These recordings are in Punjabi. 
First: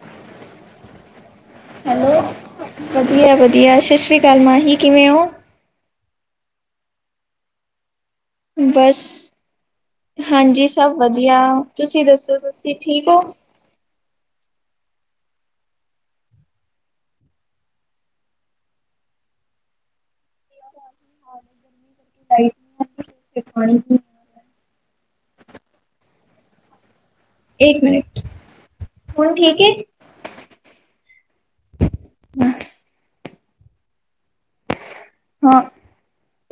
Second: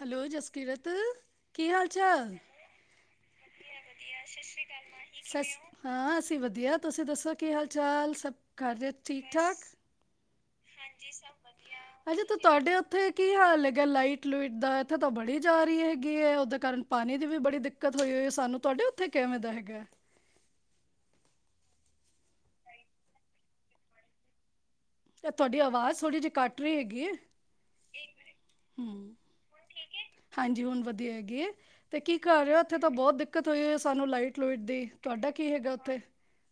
ਹੈਲੋ ਜਸਕੀਰਤ, ਕੀ ਹਾਲ- ਹੈਲੋ ਚਾਲ। ਵਧੀਆ- ਵਧੀਆ ਸਸ਼੍ਰੀ ਅਕਾਲ ਮਾਹੀ, ਕਿਵੇਂ ਓ। ਸਸ ਹਾਂ ਅਸੀਂ ਵਧੀਆ, ਤੁਸੀਂ ਦੱਸੋ ਕੀ ਹਾਲ -ਚਾਲ, ਸਭ ਖੈਰੀਅਤ ਬਸ ਠੀਕ -ਠਾਕ। ਹਾਂਜੀ ਸਭ ਵਧੀਆ ਤੁਸੀਂ ਵਧੀਆ, ਅੱਛਾ ਤੇ ਦੱਸੋ ਤਾਡੇ ਤੁਸੀਂ ਠੀਕ ਉੱਥੇ ਹੋ ਕੀ ਹਾਲ ਹੈਗਾ ਲਾਈਟ। ਲਾਈਟ ਲੂਇਟ ਦਾ ਇੱਥੇ ਤਾਂ ਬੜੀ ਜਾ ਰਹੀ ਹੈਗੀ ਹੈ, ਉਹਦੇ ਕਾਰਨ ਪਾਣੀ ਦੀ ਵੀ ਬੜੀ ਦਿੱਕਤ। ਹੋਈ ਹੁਈ ਹੈ, ਸਾਨੂੰ ਤਾਡੇ ਉੱਥੇ ਕਿਵੇਂ ਦਾ ਹੈਗਾ। ਤਾਂਹੀ ਪਾਣੀ ਪਾਨੀ 'ਚ ਤੇ ਤੁਹਾਡੀ ਆਵਾਜ਼ ਥੋੜ੍ਹੀ ਜਿਹੀ ਕੱਟ ਰਹੀ ਹੈਗੀ ਇੱਕ ਮਿੰਟ, ਹੂੰ ਹੁਣ ਠੀਕ ਹੈ? ਹਾਂਜੀ ਹੁਣ ਵਧੀਆ ਹੈਗੀ ਏ, ਤੇ ਕੀ ਕਰ ਰਹੇ ਹੋ ਇੱਥੇ ਤਾਂ ਬਹੁਤ ਦਿੱਕਤ ਹੋਈ ਹੈ ਸਾਨੂੰ ਲਾਈਟ ਲੁਇਟ ਦੀ। ਤੁਹਾਡਾ ਕੀ ਹਾਂ ਹੈਗਾ ਉੱਥੇ।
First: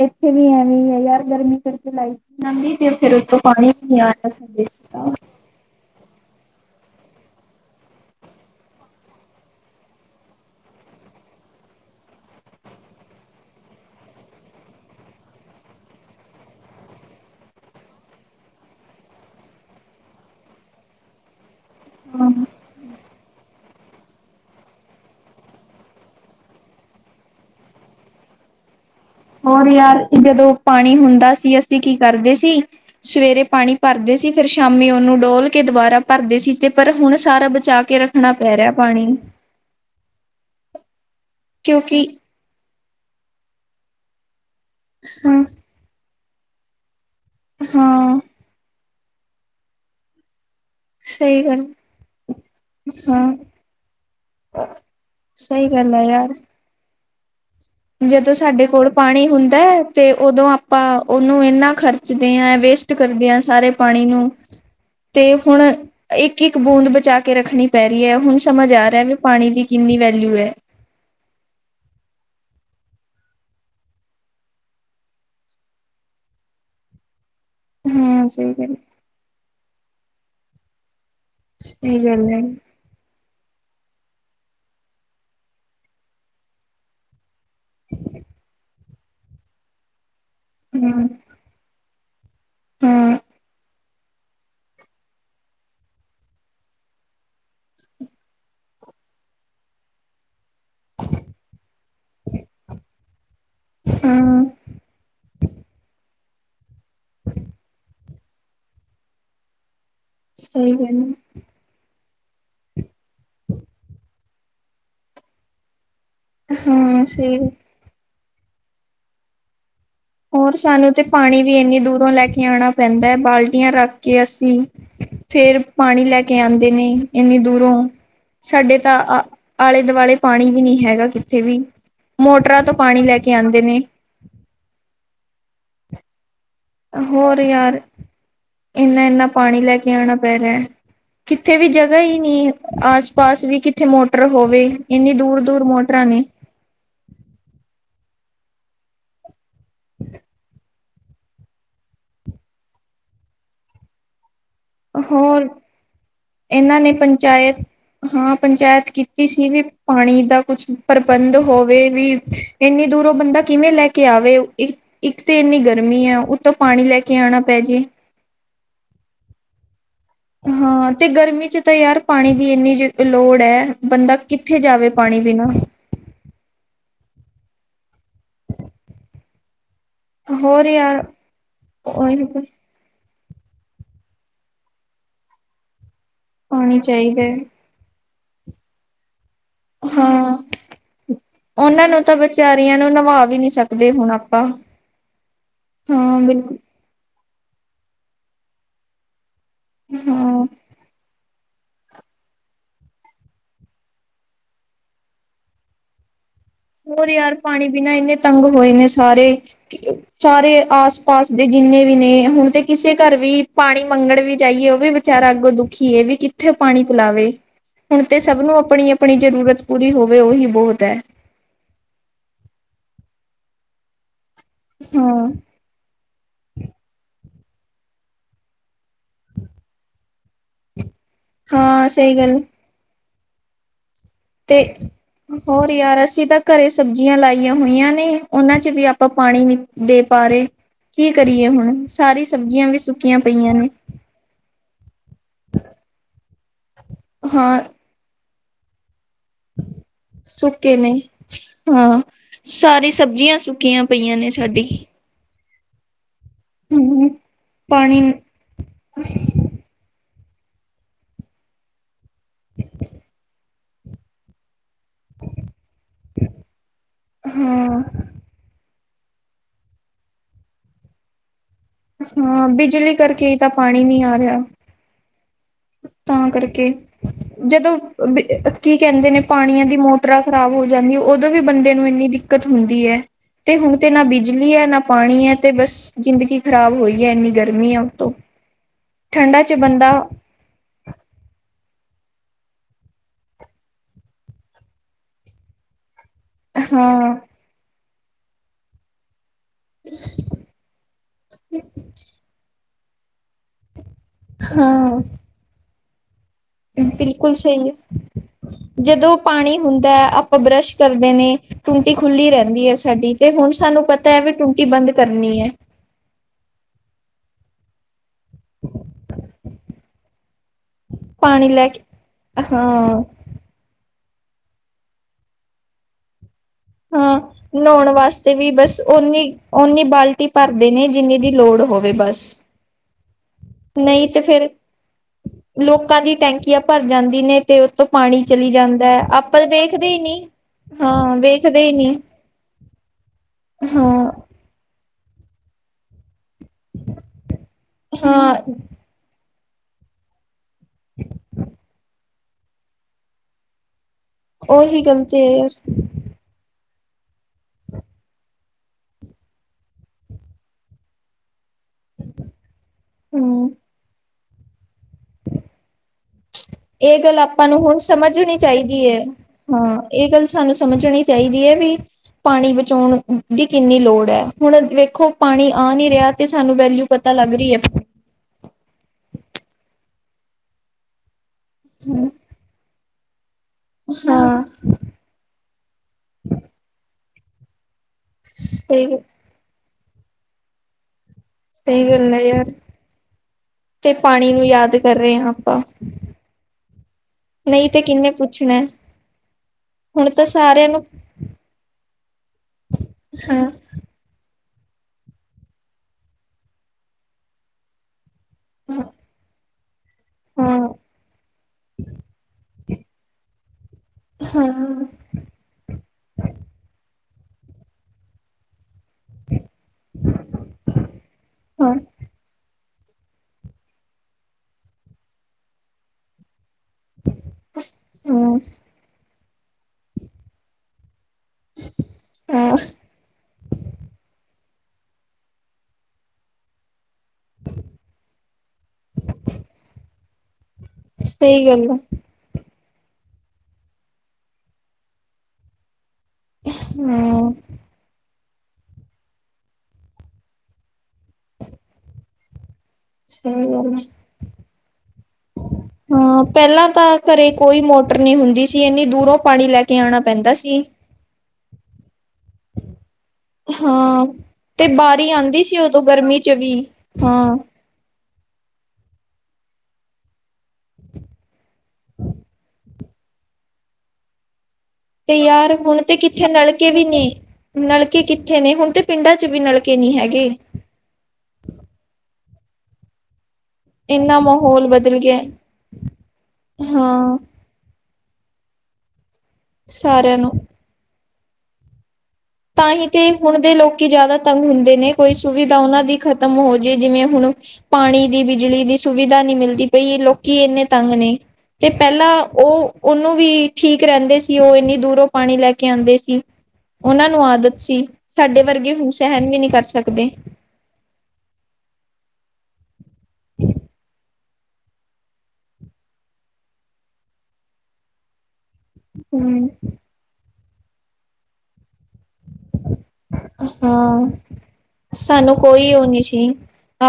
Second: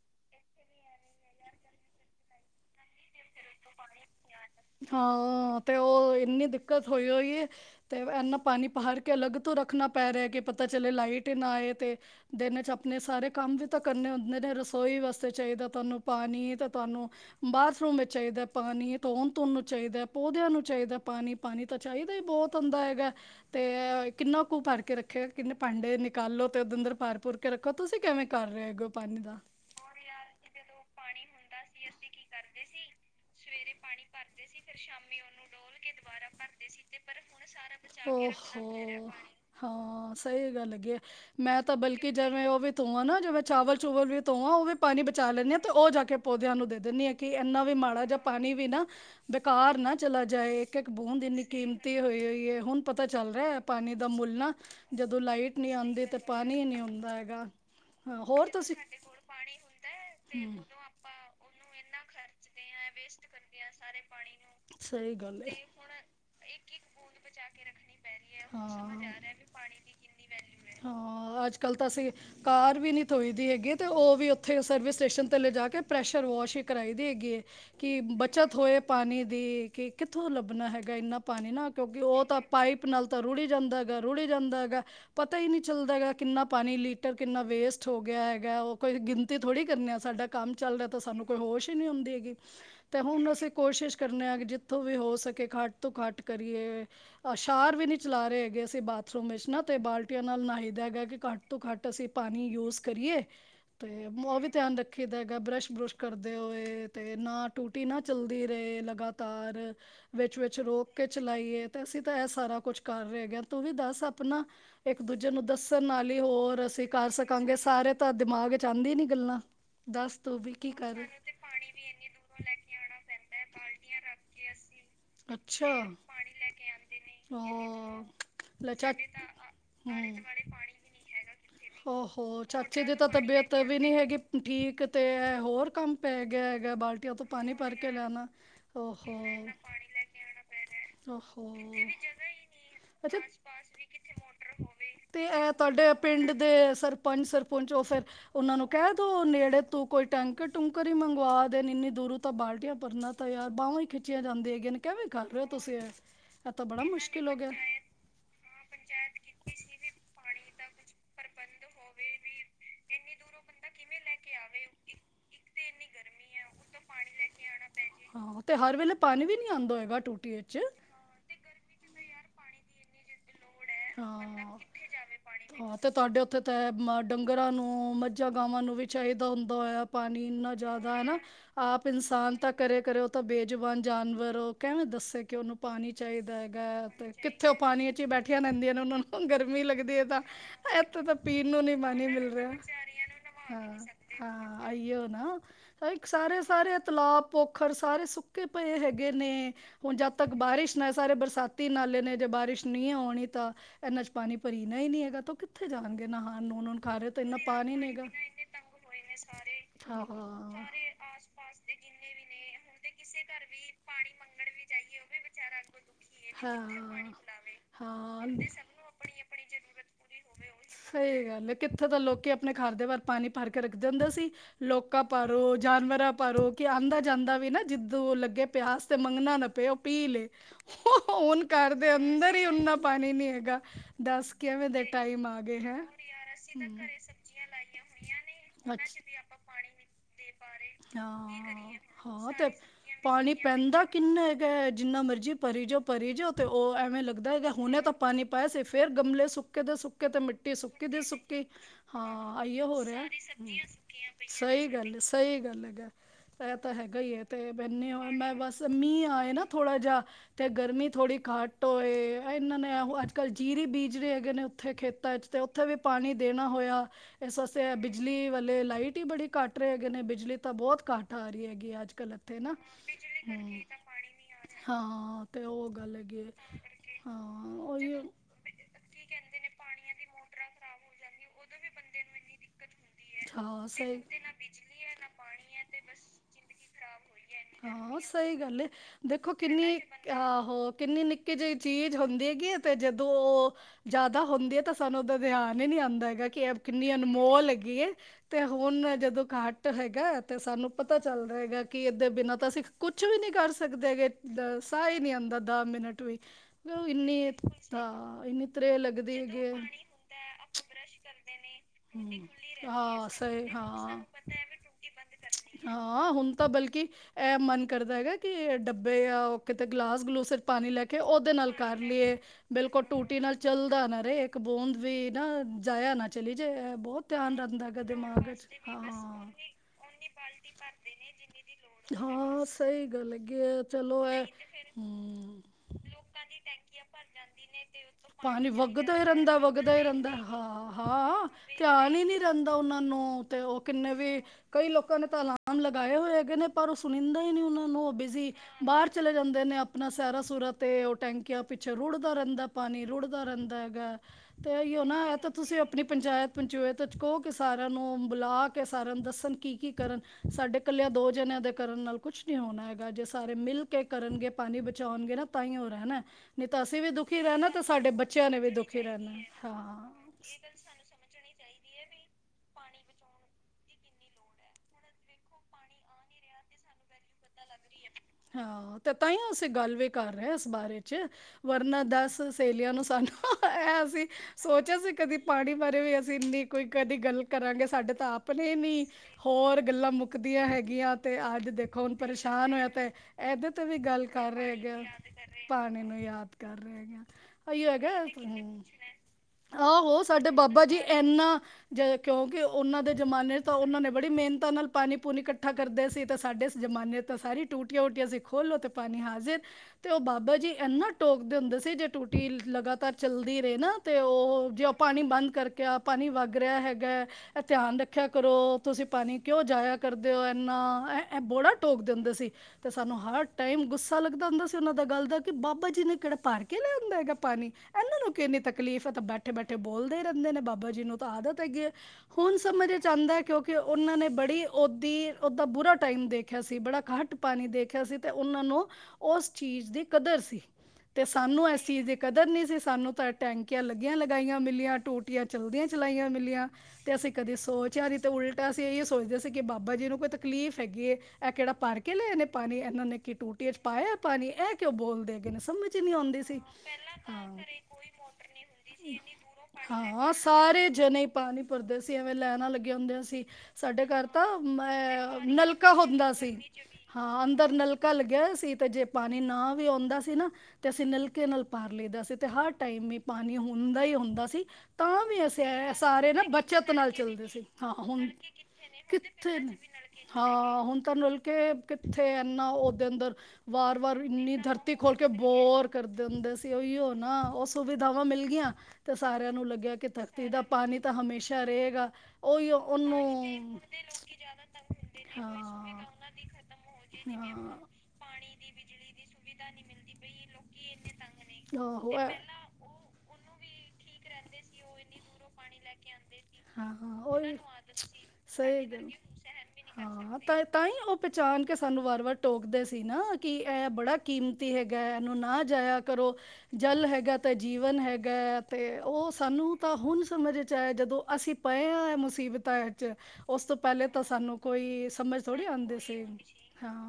ਇੱਥੇ ਵੀ ਐਵੇਂ ਐ, ਯਾਰ ਗਰਮੀ ਕਰਕੇ ਲਾਈਟ। ਨੰਦੀ ਫੇਰ ਉਤੋਂ ਪਾਣੀ ਨੀ ਆਇਆ ਸਵੇਰ ਦਾ। ਹਾਂ ਤੇ ਉਹ ਐਨੀ ਦਿੱਕਤ ਹੋਈ ਹੋਈ ਏ। ਤੇ ਐਨ੍ਹਾਂ ਪਾਣੀ ਭਰ ਕੇ ਅਲੱਗ ਤੋਂ ਰੱਖਣਾ ਪੈ ਰਿਹਾ ਕਿ ਪਤਾ ਚਲੇ ਲਾਈਟ ਨਾ ਆਏ ਤੇ। ਦਿਨ ' ਚ ਆਪਣੇ ਸਾਰੇ ਕੰਮ ਵੀ ਤਾਂ ਕਰਨੇ ਹੁੰਦੇ, ਰਸੋਈ ਵਾਸਤੇ ਚਾਹੀਦਾ ਤੁਹਾਨੂੰ ਪਾਣੀ ਤਾਂ ਤੁਹਾਨੂੰ। ਬਸ। ਵਾਸ਼ਰੂਮ ਵਿੱਚ ਚਾਹੀਦਾ ਪਾਨੀ, ਧੋਣ ਧੋਣ ਨੂੰ ਚਾਹੀਦਾ ਪੌਦਿਆਂ ਨੂੰ ਚਾਹੀਦਾ ਪਾਨੀ, ਪਾਨੀ ਤਾਂ ਚਾਹੀਦਾ ਹੀ ਬਹੁਤ। ਬਹੁਤ ਹੁੰਦਾ ਹੈਗਾ, ਤੇ ਕਿੰਨਾ ਕੁੂਹ ਭਰ ਕੇ ਰੱਖੇ, ਕਿੰਨੇ ਭਾਂਡੇ ਨਿਕਾਲੋ ਤੇ ਉਦਰ ਭਾਰ ਪੁਰ। ਭਰ ਕੇ ਰੱਖੋ, ਤੁਸੀਂ ਕਿਵੇਂ ਕਰ ਰਹੇ ਅੱਗੋਂ ਪਾਣੀ ਦਾ। ਔਰ ਯਾਰ ਜਦੋਂ ਪਾਣੀ ਹੁੰਦਾ ਸੀ, ਅਸੀਂ ਕੀ ਕਰਦੇ ਸੀ। ਸੀ, ਸਵੇਰੇ ਪਾਣੀ ਭਰਦੇ ਸੀ, ਫੇਰ ਸ਼ਾਮੀ ਉਹਨੂੰ ਡੋਲ ਕੇ ਦੁਬਾਰਾ ਭਰਦੇ ਸੀ ਤੇ ਪਰ ਹੁਣ ਸਾਰਾ ਬਚਾ। ਕੇ ਉਹ ਰੱਖਣਾ ਪੈ ਰਿਹਾ ਔਹ, ਪਾਣੀ ਹਾਂ ਸਹੀ ਗੱਲ ਹੈਗੀ ਐ, ਮੈਂ ਤਾਂ ਕਿਉਂਕਿ ਬਲਕਿ ਜਿਵੇਂ ਉਹ ਵੀ। ਧੋਵਾਂ ਨਾ ਜਿਵੇਂ ਚਾਵਲ- ਚੂਵਲ ਵੀ ਧੋਵਾਂ ਉਹ ਵੀ ਪਾਣੀ ਬਚਾ ਹਾਂ ਲੈਂਦੀ, ਤੇ ਉਹ ਜਾ ਕੇ ਪੌਦਿਆਂ ਨੂੰ ਦੇ ਦਿੰਦੀ। ਕਿ ਐਨਾ ਵੀ ਮਾੜਾ ਜਾਂ ਹਾਂ ਪਾਣੀ ਵੀ ਨਾ, ਬੇਕਾਰ ਨਾ ਚਲਾ ਜਾਏ। ਇੱਕ- ਇੱਕ ਬੂੰਦ ਸਹੀ ਇੰਨੀ ਗੱਲ ਕੀਮਤੀ ਹੋਈ ਹੋਈ ਹੈ, ਹੁਣ ਪਤਾ ਚੱਲ ਹਾਂ ਰਿਹਾ ਪਾਣੀ ਦਾ ਮੁੱਲ ਨਾ। ਜਦੋਂ ਲਾਈਟ ਸਹੀ ਨਹੀਂ ਗੱਲ ਆ ਆਂਦੀ, ਤਾਂ ਯਾਰ ਪਾਣੀ ਨਹੀਂ ਹੁੰਦਾ ਹੈਗਾ। ਹਾਂ ਜਦੋਂ ਹੋਰ ਸਾਡੇ ਤੁਸੀਂ ਕੋਲ ਪਾਣੀ ਹੁੰਦਾ ਐ, ਤੇ ਉਦੋਂ ਆਪਾਂ ਉਹਨੂੰ ਇੰਨਾ ਖਰ। ਖੱਚਦੇ ਹਾਂ ਵੇਸਟ ਕਰਦੇ ਸਾਰੇ ਪਾਣੀ ਨੂੰ, ਸਹੀ ਤੇ ਗੱਲ ਏ। ਹੁਣ। ਇੱਕ- ਇੱਕ ਬੂੰਦ ਬਚਾ ਕੇ ਰੱਖਣੀ ਪੈ ਰਹੀ, ਹੁਣ ਸਮਝ ਆ ਰਿਹਾ ਵੀ ਪਾਣੀ ਦੀ ਕਿੰਨੀ ਵੈਲਊ ਐ। ਹਾਂ! ਅੱਜ- ਕੱਲ ਤਾਂ ਅਸੀਂ। ਕਾਰ ਵੀ ਨੀ ਥੋਈ ਦੀ ਹੈਗੀ, ਤੇ ਉਹ ਵੀ ਉੱਥੇ ਸਰਵਿਸ ਸਟੇਸ਼ਨ ਤੇ ਲਿਜਾ ਕੇ ਪ੍ਰੈਸ਼ਰ ਵਾਸ਼। ਕਰਾਈ ਦੀ ਹੈਗੀ ਏ, ਕਿ ਹਾਂ ਸਹੀ ਬੱਚਤ ਗੱਲ ਹੋਏ ਪਾਣੀ ਦੀ ਕਿ ਕਿੱਥੋਂ ਲੱਭਣਾ ਹੈਗਾ ਇਨ੍ਹਾਂ। ਪਾਣੀ ਨਾ, ਸਹੀ ਕਿਉਂਕਿ ਗੱਲ ਉਹ ਹੈ ਤਾਂ ਪਾਈਪ ਨਾਲ ਤਾਂ ਰੁੜੀ ਜਾਂਦਾ ਹੈਗਾ ਰੁੜੀ ਜਾਂਦਾ ਹੈ ਹੈਗਾ। ਪਤਾ ਹੀ ਨਹੀਂ ਚੱਲਦਾ ਹੈਗਾ ਕਿੰਨਾ ਪਾਣੀ ਲੀਟਰ ਕਿੰਨਾ ਵੇਸਟ ਹੋ ਗਿਆ ਹੈਗਾ ਉਹ ਕੋਈ ਗਿਣਤੀ ਥੋੜ੍ਹੀ ਕਰਨੀ ਆ ਸਾਡਾ ਕੰਮ ਚੱਲ ਰਿਹਾ ਤਾਂ ਹਾਂ ਸਾਨੂੰ ਕੋਈ ਹੋਸ਼ ਹੀ ਨਹੀਂ ਹੁੰਦੀ ਹੈਗੀ। ਤੇ ਹਾਂ ਹੁਣ ਅਸੀਂ ਕੋਸ਼ਿਸ਼ ਕਰਨਾ ਹਾਂ ਕਿ ਜਿੱਥੋਂ ਵੀ ਹੋ ਸਕੇ ਖਟ ਤੋਂ ਖਟ ਕਰੀਏ। ਅ ਸ਼ਾਰ ਵੀ ਨਹੀਂ ਚਲਾ ਰਹੇ ਹੈਗੇ ਅਸੀਂ ਬਾਥਰੂਮ ਵਿੱਚ ਨਾ ਤੇ ਬਾਲਟੀਆਂ ਨਾਲ ਨਹਾਈ ਦਾ ਹੈਗਾ ਕਿ ਘੱਟ ਘੱਟ ਤੋਂ ਘੱਟ ਅਸੀਂ ਪਾਣੀ ਯੂਜ ਕਰੀਏ, ਤੇ ਮੋਹ ਹਾਂ ਵੀ ਧਿਆਨ ਰੱਖੀ ਦਾ ਹੈਗਾ ਬਰੱਸ਼ ਬਰੁਸ਼। ਕਰਦੇ ਹੋਏ ਤੇ, ਨਾ ਟੂਟੀ ਨਾ ਚੱਲਦੀ ਰਹੇ, ਲਗਾਤਾਰ ਵਿੱਚ -ਵਿੱਚ ਸਹੀ ਰੋਕ ਗੱਲ ਕੇ ਚਲਾਈਏ। ਤੇ ਅਸੀਂ ਤਾਂ, ਇਹ ਸਾਰਾ ਕੁੱਛ ਕਰ ਰਹੇ ਹੇਗੇ ਹਾਂ, ਤੂੰ ਵੀ ਦੱਸ ਆਪਣਾ, ਇੱਕ ਦੂਜੇ ਜਿਹਨੂੰ ਦੱਸਣ ਨਾਲ ਹੀ ਹੋਰ, ਅਸੀਂ ਹਾਂ ਕਰ ਸਹੀ ਸਕਾਂਗੇ, ਸਾਰੇ ਤਾਂ ਦਿਮਾਗ ਚ ਆਉਂਦੀ ਨੀ ਗੱਲਾਂ ਦਸ ਤੂ ਵੀ ਹੋਰ ਕੀ ਸਾਨੂੰ ਕਰ ਤੇ ਪਾਣੀ ਵੀ ਇੰਨੀ ਦੂਰੋਂ ਲੈ ਕੇ ਆਉਣਾ ਪੈਂਦਾ ਹੈ। ਬਾਲਟੀਆਂ ਰੱਖ ਕੇ ਅਸੀਂ ਫੇਰ ਅੱਛਾ ਪਾਣੀ ਲੈ ਕੇ ਆਉਂਦੇ ਨੇ, ਇੰਨੀ ਦੂਰੋਂ ਲੈ ਸਾਡੇ ਚਾਚ ਤਾਂ, ਆ ਆਲੇ-ਦੁਆਲੇ ਪਾਣੀ ਵੀ ਨਹੀਂ ਹੈਗਾ ਕਿੱਥੇ ਵੀ ਔ ਹੋ ਮੋਟਰਾਂ ਤੋਂ ਚਾਚੇ ਦੀ ਪਾਣੀ ਤਾਂ, ਲੈ ਕੇ ਤਬੀਅਤ ਆਂਦੇ ਵੀ ਨੇ ਨੀ ਹੈਗੀ, ਠੀਕ ਤੇ ਹੋਰ ਕੰਮ ਪੈ ਗਿਆ ਹੈਗਾ, ਬਾਲਟੀਆਂ ਤੋਂ ਹੋਰ ਪਾਣੀ ਭਰ ਯਾਰ ਕੇ ਲੈਣਾ, ਔ ਹੋ ਪਾਣੀ ਲੈ ਕੇ ਆਣਾ ਪੈ ਰੇਹਾ ਕਿੱਥੇ ਵੀ ਜਗ੍ਹਾ ਹੀ ਨਹੀਂ, ਅੱਛਾ ਆਸ-ਪਾਸ ਵੀ ਕਿੱਥੇ ਮੋਟਰ ਹੋਵੇ, ਇੰਨੀ ਤੇ ਇਹ ਦੂਰ-ਦੂਰ ਤੁਹਾਡੇ ਮੋਟਰਾਂ ਨੇ ਪਿੰਡ ਦੇ ਸਰਪੰਚ- ਸਰਪੰਚ ਉਹ ਫਿਰ, ਉਹਨਾਂ ਨੂੰ ਕਹਿ ਦੋ, ਨੇੜੇ ਤੂੰ ਕੋਈ ਟੈਂਕ ਟੁਂਕ ਕਰ ਹੀ ਮੰਗਵਾ ਦੇਣ, ਇੰਨੀ ਦੂਰੋਂ ਤਾਂ ਬਾਲਟੀਆਂ ਭਰਨਾ, ਤਾਂ ਯਾਰ ਬਾਹੋਂ ਹੀ ਖਿੱਚੀਆਂ ਜਾਂਦੀ ਹੈਗੀਆਂ ਨੇ ਕਿਵੇਂ ਕਰ ਰਹੇ ਹੋ ਹੋਰ ਤੁਸੀਂ ਇਹ, ਇਹ ਤਾਂ ਇਹਨਾਂ ਬੜਾ ਨੇ ਮੁਸ਼ਕਿਲ ਹੋ ਗਿਆ। ਪੰਚਾਇਤ ਹਾਂ, ਪੰਚਾਇਤ ਕੀਤੀ ਸੀ, ਵੀ ਪਾਣੀ ਦਾ ਕੁਛ ਪ੍ਰਬੰਧ ਹੋਵੇ ਵੀ ਇੰਨੀ ਦੂਰੋਂ ਬੰਦਾ ਕਿਵੇਂ ਲੈ ਕੇ ਕੇ ਆਵੇ, ਇੱਕ-ਇੱਕ ਤੇ ਇੰਨੀ ਗਰਮੀ ਆ, ਉਤੋਂ ਪਾਣੀ ਲੈ ਕੇ ਆਉਣਾ ਪੈ ਜੇ ਹਾਂ ਤੇ ਹਰ ਵੇਲੇ ਪਾਣੀ ਵੀ ਨੀ ਆਉਂਦਾ ਹੈਗਾ ਟੂ ਹਾਂ, ਤੇ ਗਰਮੀ ਚ ਤਾਂ ਯਾਰ ਪਾਣੀ ਦੀ ਇੰਨੀ ਜ ਲੋੜ ਹੈ ਬੰਦਾ ਕਿੱਥੇ ਜਾਵੇ ਪਾਣੀ ਬਿਨਾ ਹਾਂ ਤੇ ਤੁਹਾਡੇ ਉੱਥੇ ਤਾਂ, ਮ ਡੰਗਰਾਂ ਨੂੰ, ਮੱਝਾਂ ਗਾਵਾਂ ਨੂੰ, ਵੀ ਚਾਹੀਦਾ ਹੁੰਦਾ ਹੈ ਪਾਣੀ ਇੰਨਾ ਹੋਰ ਜ਼ਿਆਦਾ ਹੈ ਯਾਰ ਨਾ, ਆਪ ਉਹੀ ਇਨਸਾਨ ਤੇ ਤਾਂ ਕਰੇ-ਕਰੇ ਤੇ, ਬੇਜੁਬਾਨ ਜਾਨਵਰ, ਉਹ ਕੇਵੇਂ ਦੱਸੇ ਕਿ ਉਹਨੂੰ ਪਾਣੀ ਚਾਹੀਦਾ ਪਾਣੀ ਹੈਗਾ, ਤੇ ਚਾਹੀਦਾ ਹੈ। ਕਿੱਥੇ ਉਹ ਪਾਣੀ ਚੇ ਬੈਠੀਆਂ ਰਹਿੰਦੀਆਂ ਨੇ ਉਹਨਾਂ ਨੂੰ ਗਰਮੀ ਲੱਗਦੀ ਏ ਤਾਂ, ਹਾਂ ਐਥੇ ਤਾਂ ਪੀਣ ਨੂੰ ਨੀ ਉਹਨਾਂ ਪਾਣੀ ਤਾਂ ਮਿਲ ਰਿਹਾ। ਨੂੰ ਵਿਚਾਰੀਆਂ ਨਵਾ ਵੀ ਨਹੀਂ ਨੁ ਨਵਾ ਸਕਦੇ ਹੁਣ ਆਪਾਂ ਹਾਂ, ਆਈਓ ਨਾ ਹਾਂ ਬਿਲਕੁਲ ਸਾਰੇ-ਸਾਰੇ ਤਲਾਬ ਪੁ ਖਰ ਸਾਰੇ ਸੁੱਕੇ ਪਏ ਹੈਗੇ ਨੇ, ਹੁਣ ਜਦ ਤੱਕ ਹਾਂ ਬਾਰਿਸ਼ ਨੇ ਸਾਰੇ ਬਰਸਾਤੀ ਨਾਲੇ ਨੇ, ਜੇ ਬਾਰਿਸ਼ ਨਹੀਂ ਔਂ ਨੀ ਤਾਂ, ਇਹਨਾ ਚ ਪਾਣੀ ਭਰੀਨਾ ਹੀ ਨੀ ਹੈਗਾ, ਤ ਉਹ ਕਿੱਥੇ ਜਾਣਗੇ ਨਹਾ ਹੋਰ ਯਾਰ, ਪਾਣੀ ਬਿਨਾਂ ਇੰਨੇ ਤੰਗ ਹੋਏ ਨੇ ਸਾਰੇ, ਕਿ ਹਾਂ ਸਾਰੇ ਹਾਂ ਆਸ ਪਾਸ ਦੇ ਜਿੰਨੇ ਵੀ ਨੇ, ਹੁਣ ਤੇ ਕਿਸੇ ਘਰ ਵੀ, ਪਾਣੀ ਮੰਗਣ ਵੀ ਜਾਈਏ, ਉਹ ਵੀ ਵਿਚਾਰਾ ਅੱਗੋਂ ਦੁਖੀ ਏ ਇਹ ਵੀ ਕੀ ਥੇ ਪਾਣੀ ਪਿਲਾਵੇ, ਹੁਣ ਤੇ ਸਭ ਨੂੰ ਆਪਣੀ -ਆਪਣੀ ਜ਼ਰੂਰਤ ਪੂਰੀ ਹੋਵੇ ਉਹੀ ਬਹੁਤ ਹੈ। ਇਹ ਗੱਲ ਏ, ਕਿੱਥੇ ਤਾਂ ਲੋਕੀ ਆਪਣੇ ਘਰ ਦੇ ਬਾਹਰ ਪਾਣੀ ਭਰ ਕੇ ਰੱਖਦੇ ਹੁੰਦੇ ਸੀ, ਲੋਕਾਂ ਹਾਂ, ਭਰੋ ਜਾਨਵਰਾਂ ਭਰੋ, ਕਿ ਆਉਂਦਾ ਜਾਂਦਾ ਵੀ ਨਾ ਜਿੱਦੋਂ ਲੱਗੇ ਪਿਆਸ, ਤੇ ਮੰਗਣਾ ਨਾ ਪਏ ਉਹ ਪੀ ਲਏ ਹੁਣ ਘਰ ਹਾਂ ਦੇ ਸਹੀ ਅੰਦਰ ਗੱਲ ਹੀ, ਓਨਾ ਪਾਣੀ ਨੀ ਹੈਗਾ ਦੱਸ ਤੇ, ਕਿਵੇਂ ਦੇ ਟਾਈਮ [inaudible] ਆ ਗਏ ਹੋਰ ਹੈ ਹਮ ਯਾਰ ਅਸੀਂ ਤਾਂ, ਘਰੇ ਸਬਜ਼ੀਆਂ ਲਾਈਆਂ ਹੋਈਆਂ ਨੇ ਉਹਨਾਂ ਚ ਵੀ, ਅੱਛਾ ਆਪਾਂ ਪਾਣੀ ਨਿ ਦੇ ਪਾ ਰਹੇ ਕੀ ਹਾਂ ਕਰੀਏ ਹੁਣ, ਸਾਰੀ ਸਬਜ਼ੀਆਂ ਵੀ ਸੁੱਕੀਆਂ ਪਈਆਂ ਨੇ ਕਿੰਨੇ ਗਏ ਜਿੰਨਾ ਮਰਜੀ ਭਰੀ ਜਾਓ, ਭਰੀ ਜਾਓ, ਤੇ ਉਹ ਐਵੇਂ ਲੱਗਦੈ ਕੇ ਹਾਂ ਹੁਣੇ ਤਾਂ ਪਾਣੀ ਪਾਾਇਆ ਸੀ, ਫੇਰ ਗਮਲੇ ਸੁੱਕ ਸੁੱਕੇ ਦੇ ਸੁੱਕੇ, ਤੇ ਮਿੱਟੀ ਸੁੱਕੇ ਸੁੱਕੀ ਨੇ। ਦੀ ਸੁੱਕੀ, ਹਾਂ ਆਈਏ ਹੋ ਰਿਹਾ। ਸਾਰੀ ਸਬਜ਼ੀਆਂ ਸਬਜੀ ਸੁੱਕੀਆਂ ਪਈਆਂ ਨੇ ਸਾਡੀ। ਸਹੀ ਗੱਲ ਏ, ਸਹੀ ਗੱਲ ਹੈਗਾ, ਇਹ ਤਾਂ ਹੈਗਾ ਹੂੰ। ਹੀ ਹੈ ਤੇ ਵੈਨੀ ਹਾਂ ਪਾਣੀ ਹੁਣ ਮੈਂ ਬਸ ਤੇ ਮੀਂਹ ਆਏ ਨਾ ਥੋੜਾ ਜਿਹਾ, ਤੇ ਗਰਮੀ ਥੋੜੀ ਘਟ ਹੋਏ, ਇਹਨਾਂ ਨੇ ਐਹੋ ਅੱਜ ਕੱਲ੍ਹ ਜੀਰੀ ਬੀਜ ਰੇ ਹੈਗੇ ਨ ਉੱਥੇ ਖੇਤਾਂ ਚ ਤੇ ਉੱਥੇ ਵੀ ਪਾਨੀ ਦੇਣਾ ਹੋਯਾ ਇਸ ਵਾਸਤੇ ਐ ਹਾਂ, ਬਿਜਲੀ ਵਾਲੇ ਲਾਈਟ ਈ ਬੜੀ ਕਟ ਰੇ ਹੈਗੇ ਨੇ, ਬਿਜਲੀ ਤਾਂ ਬੋਹਤ ਘੱਟ ਆ ਰਈ ਹੈਗੀ ਆ ਹਾਂ, ਬਿਜਲੀ ਕਰਕੇ ਈ ਤਾਂ ਪਾਨੀ ਨੀ ਆ ਰੇਆ ਹਾਂ ਤੇ ਓ ਗੱਲ ਹੈਗੀ ਏ। ਜਦੋਂ ਕੀ ਕੈਂਦੇ ਨੇ, ਪਾਣੀਆਂ ਦੀ ਮੋਟਰਾਂ ਖਰਾਬ ਹੋ ਜਾਂਦੀਆਂ ਓਦੋਂ ਵੀ ਬੰਦੇ ਨੂੰ ਏਨੀ ਦੀ ਦਿੱਕਤ ਹੁੰਦੀ ਐ ਤੇ ਹਾਂ ਹੁਣ ਤੇ ਸਹੀ ਨਾ ਬਿਜਲੀ ਐ ਨਾ ਪਾਨੀ ਐ ਤੇ ਬਸ ਜ਼ਿੰਦਗੀ ਖ਼ਰਾਬ ਹੋਈ ਐ ਇੰਨੀ ਗਰਮੀ ਐ ਹਾਂ ਉਤੋਂ ਸਹੀ ਗੱਲ ਹੈ ਦੇਖੋ ਠੰਡਾ ਚ ਕਿੰਨੀ ਬੰਦਾ ਆਹੋ ਕਿੰਨੀ ਨਿੱਕੀ ਜਈ ਚੀਜ਼ ਹੁੰਦੀ ਐ ਕੇ ਜਦੋਂ ਓ ਤੇ ਜਾਦਾ ਹੁੰਦੀ ਏ ਤਾਂ ਸਾਨੂੰ ਓਦਾ ਧਿਆਨ ਈ ਨੀ ਆਂਦਾ ਹੈਗਾ। ਕਿ ਕਿੰਨੀ ਹਾਂ, ਅਨਮੋਲ ਹੈਗੀ ਏ ਤੇ ਹੁਣ ਜਦੋਂ ਕਾਟ ਹੈਗਾ ਤੇ ਸਾਨੂੰ ਪਤਾ ਚੱਲਦਾ ਹੈਗਾ ਕਿ ਇਹਦੇ ਬਿਨਾਂ ਤਾਂ ਅਸੀਂ ਕੁੱਛ ਵੀ ਨੀ ਕਰ ਸਕ ਸਕਦੇ ਹੈਗੇ ਸਾਹ ਹੀ ਹਾਂ ਨਈ ਆਂਦਾ ਦਾ ਮਿਨਟ ਵੀ ਵੀ ਉਹ ਇੰਨੀ ਬਿਲਕੁਲ ਸਈ ਹਾਂ ਇੰਨੀ ਤ੍ਰੇਹ ਜਦੋਂ ਲੱਗਦੀ ਹੈਗੀ ਹੈ। ਪਾਨੀ ਹੁੰਦਾ ਆਪਾਂ ਬਰੱਸ਼ ਕਰਦੇ ਨੇ ਟੁੰਟੀ ਹੂੰ ਖੁੱਲੀ ਰੈੰਦੀ ਏ ਹਾਂ ਸਾਡੀ ਤੇ ਸਹੀ ਹੁਣ ਸਾਨੂੰ ਹਾਂ। ਪਤਾ ਵੀ ਟੁੰਟੀ ਬੰਦ ਕਰਨੀ ਏ ਹਾਂ ਹੁਣ ਤਾਂ ਬਲਕਿ ਐ ਮਨ ਕਰਦਾ ਹੈਗਾ ਕਿ ਡੱਬੇ ਯਾਂ ਕਿਤੇ ਗਲਾਸ-ਗਲੂਸ ਪਾਨੀ ਲੈ ਕੇ ਓਦੇ ਪਾਣੀ ਨਾਲ ਲੈ ਕਰ ਕੇ ਲਈਏ ਬਿਲਕੁਲ ਹਾਂ ਟੂਟੀ ਨਾਲ ਚੱਲਦਾ ਨਾ ਰੇ ਇੱਕ ਬੂਂਦ ਵੀ ਨਾ ਜਾਯਾ ਨਾ ਚਲੀ ਜੇ। ਬੋਤ ਹਾਂ ਧਿਆਨ ਰੈਂਦਾ ਹੈਗਾ ਨਹਾਉਣ ਦਿਮਾਗ ਵਾਸਤੇ ਚ ਵੀ ਹਾਂ ਬਸ ਓਨੀ ਓਨੀ ਬਾਲਟੀ ਪਰਦੇ ਨੇ ਜਿੰਨੀ ਦੀ ਲੋੜ ਹੋਵੇ ਬਸ, ਹਾਂ ਸਹੀ ਗੱਲ ਹੈਗੀ ਹੈ ਚਲੋ ਨਈ ਤੇ ਇਹ ਫੇਰ ਹੂੰ ਲੋਕਾਂ ਦੀ ਟੈਂਕੀਆਂ ਪਰ ਜਾਂਦੀ ਨੇ ਤੇ ਉੱਤੋਂ ਪਾਨੀ ਪਾਣੀ ਚਲੀ ਜਾਂਦਾ ਵਗਦਾ ਹੈ ਹੀ ਰਹਿੰਦਾ ਆਪਾਂ ਤਾਂ ਵਗਦਾ ਹੀ ਵੇਖਦੇ ਈ ਰਹਿੰਦਾ ਨਈ ਹਾਂ ਵੇਖ ਧਿਆਨ ਈ ਨੀ ਰੈਂਦਾ ਓਨਾਂ ਨੂੰ ਤੇ ਓ ਕਿੰਨੇ ਹਾਂ ਵੀ ਕਈ ਲੋਕਾਂ ਨੇ ਤਾਂ ਅਲਾਰਮ ਲਗਾਯਾ ਹੋਯਾ। ਨੇ ਪਰ ਓ ਸੁਣਦਾ ਈ ਨੀ ਓਨਾਂ ਨੂੰ ਓ ਬਿਜ਼ੀ ਹਾਂ ਬਾਰ ਚਲੇ ਜਾਂਦੇ ਨੇ ਆਪਣਾ ਸੈਰਾ-ਸੂਰਾ ਤੇ ਓ ਟੈਂਕੀਆਂ ਪਿੱਛੇ ਰੁੜਦਾ ਰੈਂਦਾ ਪਾਨੀ ਰੁੜਦਾ ਰੈਦਾ ਹੈਗਾ ਤੇ ਐ ਉਹੀ ਇਓ ਗੱਲ ਨਾ ਐ ਤੇ ਯਾਰ। ਤੁਸੀਂ ਅਪਣੀ ਪੰਚਾੲਤ-ਪੰਚੁਏਤ ਚ ਕੋ ਕੀ ਸਾਰਿਆਂ ਨੂੰ ਬੁਲਾ ਕੇ ਸਾਰੇਆਂ ਨੂੰ ਦੱਸਣ ਕੀ-ਕੀ ਕਰਨ ਸਾਡੇ ਕੱਲਿਆਂ ਦੋ ਜਣਿਆਂ ਦੇ ਕਰਨ ਨਾਲ ਕੁਛ ਨੀ ਹੋਣਾ ਹੈਗਾ ਜੇ ਸਾਰੇ ਹਮ ਮਿਲ ਕੇ ਕਰਨਗੇ ਪਾਨੀ ਬਚਾਓਗੇਂ ਨਾ ਤਾਂਈ ਓ ਰੈਣਾ। ਏ ਗੱਲ ਆਪਾਂ ਨੂੰ ਹੁਣ ਸਮਝਣੀ ਨੇ ਵੀ ਚਾਇਦੀ ਦੁਖੀ ਏ ਰਹਿਣਾ ਹਾਂ ਏ ਗੱਲ ਸਾਨੂੰ ਸਮਝਣੀ ਚਾਇਦੀ ਏ ਵੀ ਪਾਨੀ ਬਚਾਓਣ ਦੀ ਕਿੰਨੀ ਲੋੜ ਐ ਹੁਣ ਵੇਖੋ ਪਾਣੀ ਆ ਨੀ ਰੇਆ ਤੇ ਸਾਨੂੰ ਵੈਲਯੂ ਪਤਾ ਲੱਗ ਰੀ ਐ। ਹਾਂ ਤੇ ਤਾਂਇਓ ਅਸੀਂ ਗੱਲ ਵੀ ਕਰ ਰੇ ਆ ਇਸ ਬਾਰੇ ਚ ਵਰਨਾ ਦੱਸ ਸਹੇਲੀਆਂ ਨੂੰ ਸਾਨੂੰ ਐ ਅਸੀਂ ਹਨਾ ਸੋਚਿਆ ਸੀ ਕਦੀ ਪਾਣੀ ਬਾਰੇ ਵੀ ਅਸੀਂ ਇੰਨੀ ਕੋਈ ਕਦੀ ਗੱਲ ਕਰਾਂਗੇ ਸਾਡੇ ਤਾਂ ਆਪਣੇ ਨੀ ਸਹੀ ਹੋਰ ਗੱਲਾਂ ਮੁੱਕਦੀਆਂ ਹੈਗੀਆਂ। ਅਤੇ ਅੱਜ ਦੇਖੋ ਸਹੀ ਹੁਣ ਗੱਲ ਹੈ ਯਾਰ ਪਰੇਸ਼ਾਨ ਹੋਏ ਆ ਤੇ ਐਦੇ ਤੇ ਵੀ ਗੱਲ ਪਾਣੀ ਕਰ ਨੂੰ ਰੇ ਹੈਗੇ ਯਾਦ ਆਂ ਕਰ ਰਹੇ ਹਾਂ ਆਪਾਂ ਪਾਣੀ ਨੂੰ ਯਾਦ ਕਰ ਰੇ-ਪਾਨੀ ਨੂੰ ਯਾਦ ਕਰ ਰਏ ਹੈਗੇ ਆਂ। ਐਈ ਨਹੀਂ ਓ ਤੇ ਹੈਗਾ। ਕਿੰਨੇ ਪੁੱਛਣਾ ਆ ਹੋ ਹੁਣ ਤਾਂ ਸਾਡੇ ਬਾਬਾ ਸਾਰਿਆਂ ਜੀ ਨੂੰ ਐਨਾ ਜ ਕਿਉਂਕਿ ਓਨਾਂ ਦੇ ਜ਼ਮਾਨੇ ਚ ਹਾਂ ਤਾਂ ਓਨਾਂ ਨੇ ਬੜੀ ਮੇਨਤਾਂ ਨਾਲ ਪਾਨੀ-ਪੂਨੀ ਕੱਠਾ ਕਰਦੇ ਸੀ ਤਾਂ ਸਾਡੇ ਜ਼ਮਾਨੇ ਤਾਂ ਸਾਰੀ ਟੂਟੀਆਂ-ਵੂਟੀਆਂ ਸੀ। ਖੋਲੋ ਤੇ ਹਾਂ ਪਾਨੀ ਆਜੇ ਤੇ ਓ ਬਾਬਾ ਜੀ ਹਾਂ ਐਨਾ ਟੋਕਦੇ ਹੁੰਦੇ ਸੀ ਜੇ ਟੂਟੀ ਲਗਾਤਾਰ- ਚੱਲਦੀ ਰੇ ਨਾ ਤੇ ਓ ਜੇ ਓ ਪਾਨੀ ਹਾਂ ਬੰਦ ਕਰਕੇ ਆ ਪਾਨੀ ਵੱਗ ਰਿਹਾ ਹੈਗਾ। ਐ ਧਿਆਨ ਰੱਖਿਆ ਕਰੋ ਤੁਸੀਂ ਪਾਣੀ ਕਿਉਂ ਜਾਇਆ ਕਰਦੇ ਓ ਏਨਾਂ ਐ। ਐ ਬੋੜਾ ਟੋਕਦੇ ਹੁੰਦੇ ਸੀ। ਤੇ ਸਾਨੂੰ ਹਰ ਟਾਈਮ ਗੁੱਸਾ ਲੱਗਦਾ ਹੁੰਦਾ ਸੀ ਓਨਾਂ ਦਾ ਗੱਲ ਦਾ ਕਿ ਬਾਬਾ ਜੀ ਨੇ ਕੇੜਾ ਭਰ ਕੇ ਲਿਆਂਦਾ ਹੈਗਾ ਪਾਨੀ ਏਨਾਂ ਨੂੰ ਕਿਉਂ ਹਾਂ ਏਨੀਂ ਤਕਲੀਫ਼ ਐ, ਤਾਂ ਬੈਠੇ-ਬੈਠੇ ਬੋਲਦੇ ਈ ਰੈਂਦੇ ਨੇ ਬਾਬਾ ਜੀ ਨੂੰ ਤਾਂ ਆਦਤ ਹੈਗੀ ਹੁਨ ਹਾਂ ਸਮਝ 'ਚ ਆਂਦਾ ਐ ਕਿਉਂਕਿ ਓਨਾਂ ਨੇ ਬੜੀ ਓਦੀ ਓਦਾ ਬੁਰਾ ਟਾਈਮ ਦੇਖਿਆ ਸੀ ਬੜਾ ਘੱਟ ਪਾਨੀ ਦੇਖਿਆ ਸੀ ਤੇ ਓਨਾਂ ਨੂੰ ਓਸ ਚੀਜ਼ ਦੀ ਕਦਰ ਸੀ ਤੇ ਸਹੀ ਸਾਨੂੰ ਏਸ ਗੱਲ ਹੈ ਚੀਜ਼ ਦੀ ਕਦਰ ਨੀ ਸੀ ਸਾਨੂੰ ਤਾਂ ਟੈਂਕੀਆਂ ਲੱਗੀਆਂ ਲਗਾਈਆਂ ਮਿਲੀਆਂ, ਟੋਟੀਆਂ ਚੱਲਦੀਆਂ ਚਲਾਈਆਂ ਮਿਲੀਆਂ। [unintelligible] ਤੇ ਅਸੀਂ ਹਾਂ ਕਦੇ ਸੋਚੇਆ ਨੀ ਤੇ ਉਲਟਾ ਅਸੀਂ ਅਇਓ ਸੋਚਦੇ ਸੀ ਕਿ ਬਾਬਾ ਜੀ ਨੂੰ ਕੋਈ ਤਕਲੀਫ਼ ਹੈਗੀ ਏ, ਐ ਕੇੜਾ ਭਰਕੇ ਕੇਲੇ ਏਨੇ ਪਾਨੀ ਏਨਾਂ ਨੇ ਕਿ ਸਹੀ ਟੂਟੀਆਂ 'ਚ ਗੱਲ ਹੈ। ਪਾਇਆ ਪਾਨੀ ਐ ਕਿਉਂ ਬੋਲਦੇ ਹੈਗੇ ਨੇ, ਸਮਝ ਨੀ ਆਉਂਦੀ ਸੀ। ਪੈਲਾਂ ਤਾਂ ਘਰੇ ਕੋਈ ਮੋਟਰ ਨੀ ਹੁੰਦੀ ਸੀ, ਏਨੀ ਦੂਰੋਂ ਪਾਣੀ ਲੈ ਕੇ ਆਣਾ ਪੈਂਦਾ ਸੀ। ਪਾਨੀ ਭਰਦੇ ਸੀ ਤੇ ਐਵੇਂ ਲੈਨਾਂ ਲੱਗੀਆਂ ਹਹੁੰਦੀਆਂ ਸੀ, ਸਾਡੇ ਘਰ ਹਾਂ ਤਾਂ ਤੇ ਬਾਰੀ ਅ ਆਉਂਦੀ ਸੀ ਨਲਕਾ ਉਦੋਂ ਹੋਂਦਾ ਗਰਮੀ ਚ ਸੀ। ਵੀ ਹਾਂ ਅੰਦਰ ਨਲਕਾ ਲੱਗਿਆ ਹੋਏਆ ਸੀ ਤੇ ਜੇ ਪਾਨੀ ਨਾ ਵੀ ਆਉਂਦਾ ਸੀ ਨਾ ਤੇ ਅਸੀਂ ਨਲਕੇ ਨਾਲ ਭਰ ਲਈਦਾ ਸੀ ਤੇ ਹਰ ਟਾਈਮ ਵੀ ਪਾਨੀ ਹੁੰਦਾ ਈ ਹੋਂਦਾ ਸੀ। ਤਾਂ ਤੇ ਵੀ ਅਸੀਂ ਯਾਰ ਹੁਣ ਤੇ ਸਾਰੇ ਨਾ ਕਿੱਥੇ ਨਲਕੇ ਬੱਚਤ ਵੀ ਨਾਲ ਨੇ ਚੱਲਦੇ ਸੀ, ਹਾਂ ਨਲਕੇ ਹੁਨ ਕਿੱਥੇ ਨੇ ਹੁਣ ਤੇ ਪਿੰਡਾਂ ਚ ਕਿੱਥੇ, ਵੀ ਨਲਕੇ ਨਹੀਂ ਹੈਗੇ। ਹਾਂ ਹੁਨ ਤਾਂ ਨਲਕੇ ਕਿੱਥੇ ਏਨਾ ਓਦੇ ਅੰਦਰ ਵਾਰ ਵਾਰ ਇੰਨਾ ਇੰਨੀ ਮਾਹੌਲ ਧਰਤੀ ਖੋਲ ਬਦਲ ਕੇ ਗਿਆ ਬੋਰ ਕਰਦੇ ਹੁੰਦੇ ਸੀ, ਓਇਓ ਹਾਂ ਨਾ ਓ ਸੁਵਿਧਾਵਾਂ ਮਿਲ ਗਿਆਂ ਤੇ ਸਾਰੇਆਂ ਨੂੰ ਲੱਗਿਆ ਕਿ ਸਾਰਿਆਂ ਧਰਤੀ ਨੂੰ ਦਾ ਪਾਨੀ ਤਾਂ ਹਮੇਸ਼ਾ ਰਏਗਾ। ਤਾਂ ਹੀ ਤੇ ਹੁਣ ਦੇ ਲੋਕੀ ਜਾਦਾ ਤੰਗ ਹੁੰਦੇ ਨੇ, ਕੋਈ ਹਾਂ ਸੁਵਿਧਾ ਓਨਾਂ ਦੀ ਖ਼ਤਮ ਹੋ ਜੇ ਜਿਵੇਂ ਹੁਣ ਹਾਂ ਪਾਣੀ ਦੀ, ਬਿਜਲੀ ਦੀ ਸੁਵਿਧਾ ਨੀ ਮਿਲਦੀ ਪਈ, ਲੋਕੀ ਏਨੇ ਤੰਗ ਨੇ। ਆਹੋ, ਐ ਓ, ਓਨੂੰ ਵੀ ਠੀਕ ਰੈਂਦੇ ਸੀ ਓ ਏਨੀ ਦੂਰੋਂ ਪਾਣੀ ਲੈ ਕੇ ਆਂਦੇ ਸੀ। ਹਾਂ ਹਾਂ ਓਨਾਂ ਨੂੰ ਆਦਤ ਸੀ, ਉਹੀ ਸਾਡੇ ਸਹੀ ਵਰਗੇ ਗੱਲ ਹੁਣ ਸੈਹਨ ਵੀ ਨੀ ਕਰ ਸਕਦੇ। ਹਾਂ ਤਾਂ ਤਾਂ ਹੀ ਓ ਪੈਚਾਨ ਕੇ ਸਾਨੂੰ ਵਾਰ-ਵਾਰ ਟੋਕਦੇ ਸੀ ਨਾ ਕਿ ਐ ਬੜਾ ਕੀਮਤ ਤੀ ਹੈਗਾ ਏਨੂੰ ਨਾ ਜਾਇਆ ਕਰੋ, ਜਲ ਹੈਗਾ ਤਾਂ ਜੀਵਨ ਹੈਗਾ। ਤੇ ਓ ਹਮ ਸਾਨੂੰ ਤਾਂ ਹੁਨ ਸਮਝ 'ਚ ਆਇਆ ਐ ਜਦੋਂ ਅਸੀਂ ਪਏ ਆਂ ਐ ਮੁਸੀਬਤਾਂ 'ਚ। ਹਾਂ, ਸਾਨੂੰ ਥੋੜ੍ਹੀ ਕੋਈ ਆਉਂਦੀ ਓ ਨੀ ਸੀ,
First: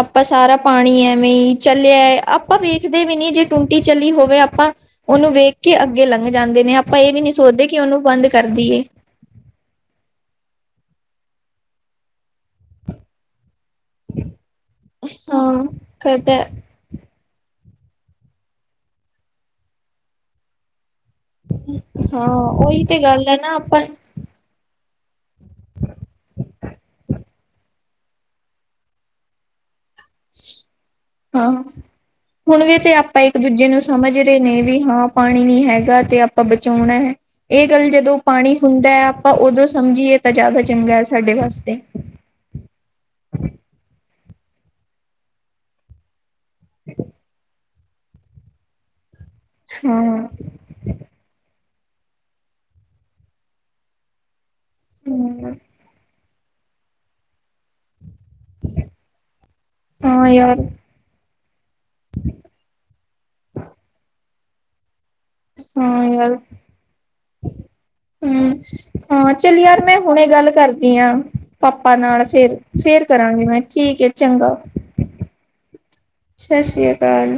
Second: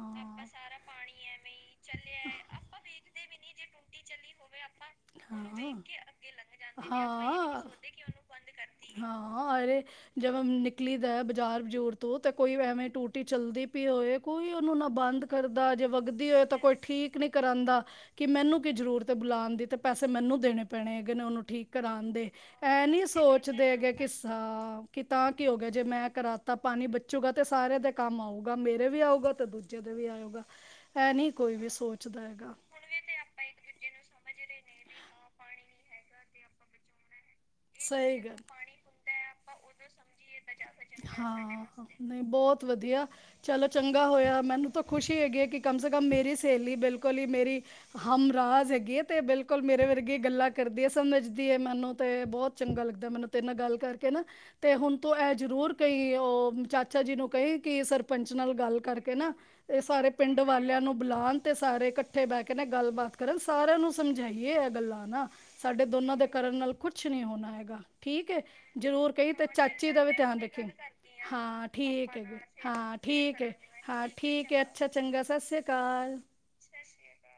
ਆਪਾਂ ਸਾਰਾ ਪਾਣੀ ਐਵੇਂ ਈ ਚਲੇਆ ਏ, ਆਪਾਂ ਵੇਖਦੇ ਵੀ ਨੀ ਜੇ ਟੁੱਟੀ ਚੱਲੀ ਹੋਵੇ ਆਪਾਂ ਓਨੂੰ ਵੇਖ ਕੇ ਅੱਗੇ ਲੰਘ ਜਾਂਦੇ ਨੇ, ਆਪਾਂ ਏ ਵੀ ਨੀ ਸੋਚਦੇ ਕਿ ਓਨੂੰ ਬੰਦ ਕਰ ਦੀਏ। ਹਾਂ ਅਰੇ ਜਵੇ ਨਿਕਲੀ ਦਾ ਬਾਜ਼ਾਰ ਬਜ਼ੂਰ ਤੋਂ ਤਾਂ ਕੋਈ ਐਵੇਂ ਟੂ ਟੀ ਚੱਲਦੀ ਪਈ ਹੋਏ ਕੋਈ ਓਨੂੰ ਨਾ ਬੰਦ ਹਾਂ ਕਰਦਾ, ਜੇ ਵੱਗਦੀ ਕਰਦਾ ਹੋਏ ਤਾਂ ਕੋਈ ਠੀਕ ਨੀ ਕਰਾਂਦਾ ਕਿ ਮੈਨੂੰ ਕੀ ਜ਼ਰੂਰਤ ਏ ਬੁਲਾਨ ਦੀ ਤੇ ਪੈਸੇ ਮੈਨੂੰ ਦੇਨੇ ਪੈਣੇ ਹੈਗੇ ਨੇ ਓਨੂੰ ਠੀਕ ਕਰਾਨ ਹਾਂ ਦੇ, ਉਹੀ ਐਂ ਤੇ ਨੀ ਗੱਲ ਹੈ ਨਾ ਸੋਚਦੇ ਆਪਾਂ ਹੈਗੇ, ਕਿ ਹਾਂ ਕਿ ਤਾਂ ਕੀ ਹੋ ਗਯਾ ਜੇ ਮੈਂ ਕਰਾਤਾ, ਪਾਨੀ ਬਚੂਗਾ ਤੇ ਸਾਰੇਆਂ ਦੇ ਕੰਮ ਆਊਗਾ ਮੇਰੇ ਵੀ ਆਊਗਾ ਤੇ ਦੂਜੇ ਜੇ ਦੇ ਵੀ ਆਊਗਾ ਐ ਨਈ ਹਾਂ ਕੋਈ ਵੀ ਸੋਚਦਾ ਹੈਗਾ। ਹੁਣ ਵੀ ਤੇ ਆਪਾਂ ਇੱਕ ਦੂਜੇ ਨੂੰ ਸਮਝ ਰਹੇ ਨੇ ਵੀ ਹਾਂ ਪਾਣੀ ਨੀ ਹੈਗਾ ਤੇ ਆਪਾਂ ਬਚਾਉਣਾ ਐ। ਏ ਗੱਲ ਜਦੋਂ ਸਹੀ ਗੱਲ। ਪਾਣੀ ਹੁੰਦਾ ਹੈ ਆਪਾਂ ਉਦੋਂ ਸਮਝੀਏ ਤਾਂ ਜਾਦਾ ਚੰਗਾ ਐ ਸਾਡੇ ਵਾਸਤੇ। ਵਦੀਆ। ਚਲੋ ਚੰਗਾ ਹੋਏਆ ਮੈਨੂੰ ਤਾਂ ਖੁਸ਼ੀ ਹੈਗੀ ਐ ਕਿ ਕਮ ਸੇ ਕਮ ਮੇਰੀ ਸੇਲੀ ਬਿਲਕੁਲ ਈ ਮੇਰੀ ਹਮਰਾਜ ਹੈਗੀ ਏ ਤੇ ਬਿਲਕੁਲ ਮੇਰੇ ਵਰਗੀ ਹਾਂ ਗੱਲਾਂ ਕਰਦੀ ਏ, ਸਮਝਦੀ ਏ ਮੈਨੂੰ ਤੇ ਬੋਤ ਚੰਗਾ ਲੱਗਦਾ ਮੈਨੂੰ ਤੇਰੇ ਨਾਲ ਗੱਲ ਕਰਕੇ ਨਾ ਤੇ ਹੁਨ ਤੂੰ ਐ ਜ਼ਰੂਰ ਕਈ ਓ ਚਾ ਚਾਚਾ ਜੀ ਨੂੰ ਕਏ ਕਿ ਸਰ ਪੰੰਚ ਨਾਲ ਗੱਲ ਕਰਕੇ ਨਾਂ ਏਹ ਸਾਰੇ ਹਾਂ ਪਿੰਡ ਯਾਰ ਵਾਲਿਆਂ ਨੂੰ ਬੁਲਾਣ ਤੇ ਸਾਰੇ ਕੱ ਕੱਠੇ ਬਹਿ ਕੇ ਨਾਂ ਗੱਲਬਾਤ ਕਰਨ। ਸਾਰਿਆਂ ਨੂੰ ਸਮਝਾਈਏ ਏ ਗੱਲਾਂ ਨਾ। ਸਾਡੇ ਹਾਂ ਦੋਨਾਂ ਦੇ ਯਾਰ ਕਰਨ ਨਾਲ ਕੁਛ ਨੀਂ ਹੋਣਾ। ਠੀਕ ਐ, ਹੂੰ, ਜਰੂਰ ਕ ਈਂ ਹਾਂ ਤੇ ਚੱਲ ਯਾਰ ਚਾਚੀ ਮੈਂ ਦਾ ਵੀ ਹੁਣੇ ਧਿਆਨ ਗੱਲ ਰਖੇ। ਕਰਦੀ ਆਂ। ਹਾਂ, ਪਾਪਾ ਠੀਕ ਨਾਲ ਐ। ਫੇਰ, ਹਾਂ ਫੇਰ ਠੀਕ ਕਰਾਂਗੀ ਐ, ਮੈਂ ਹਾਂ ਏ ਠੀਕ ਚੰਗਾ। ਐ। ਅੱਛਾ, ਚੰਗਾ ਸਤਿ ਸ਼੍ਰੀ ਅਕਾਲ। ਸਤਿ ਸ਼੍ਰੀ ਅਕਾਲ।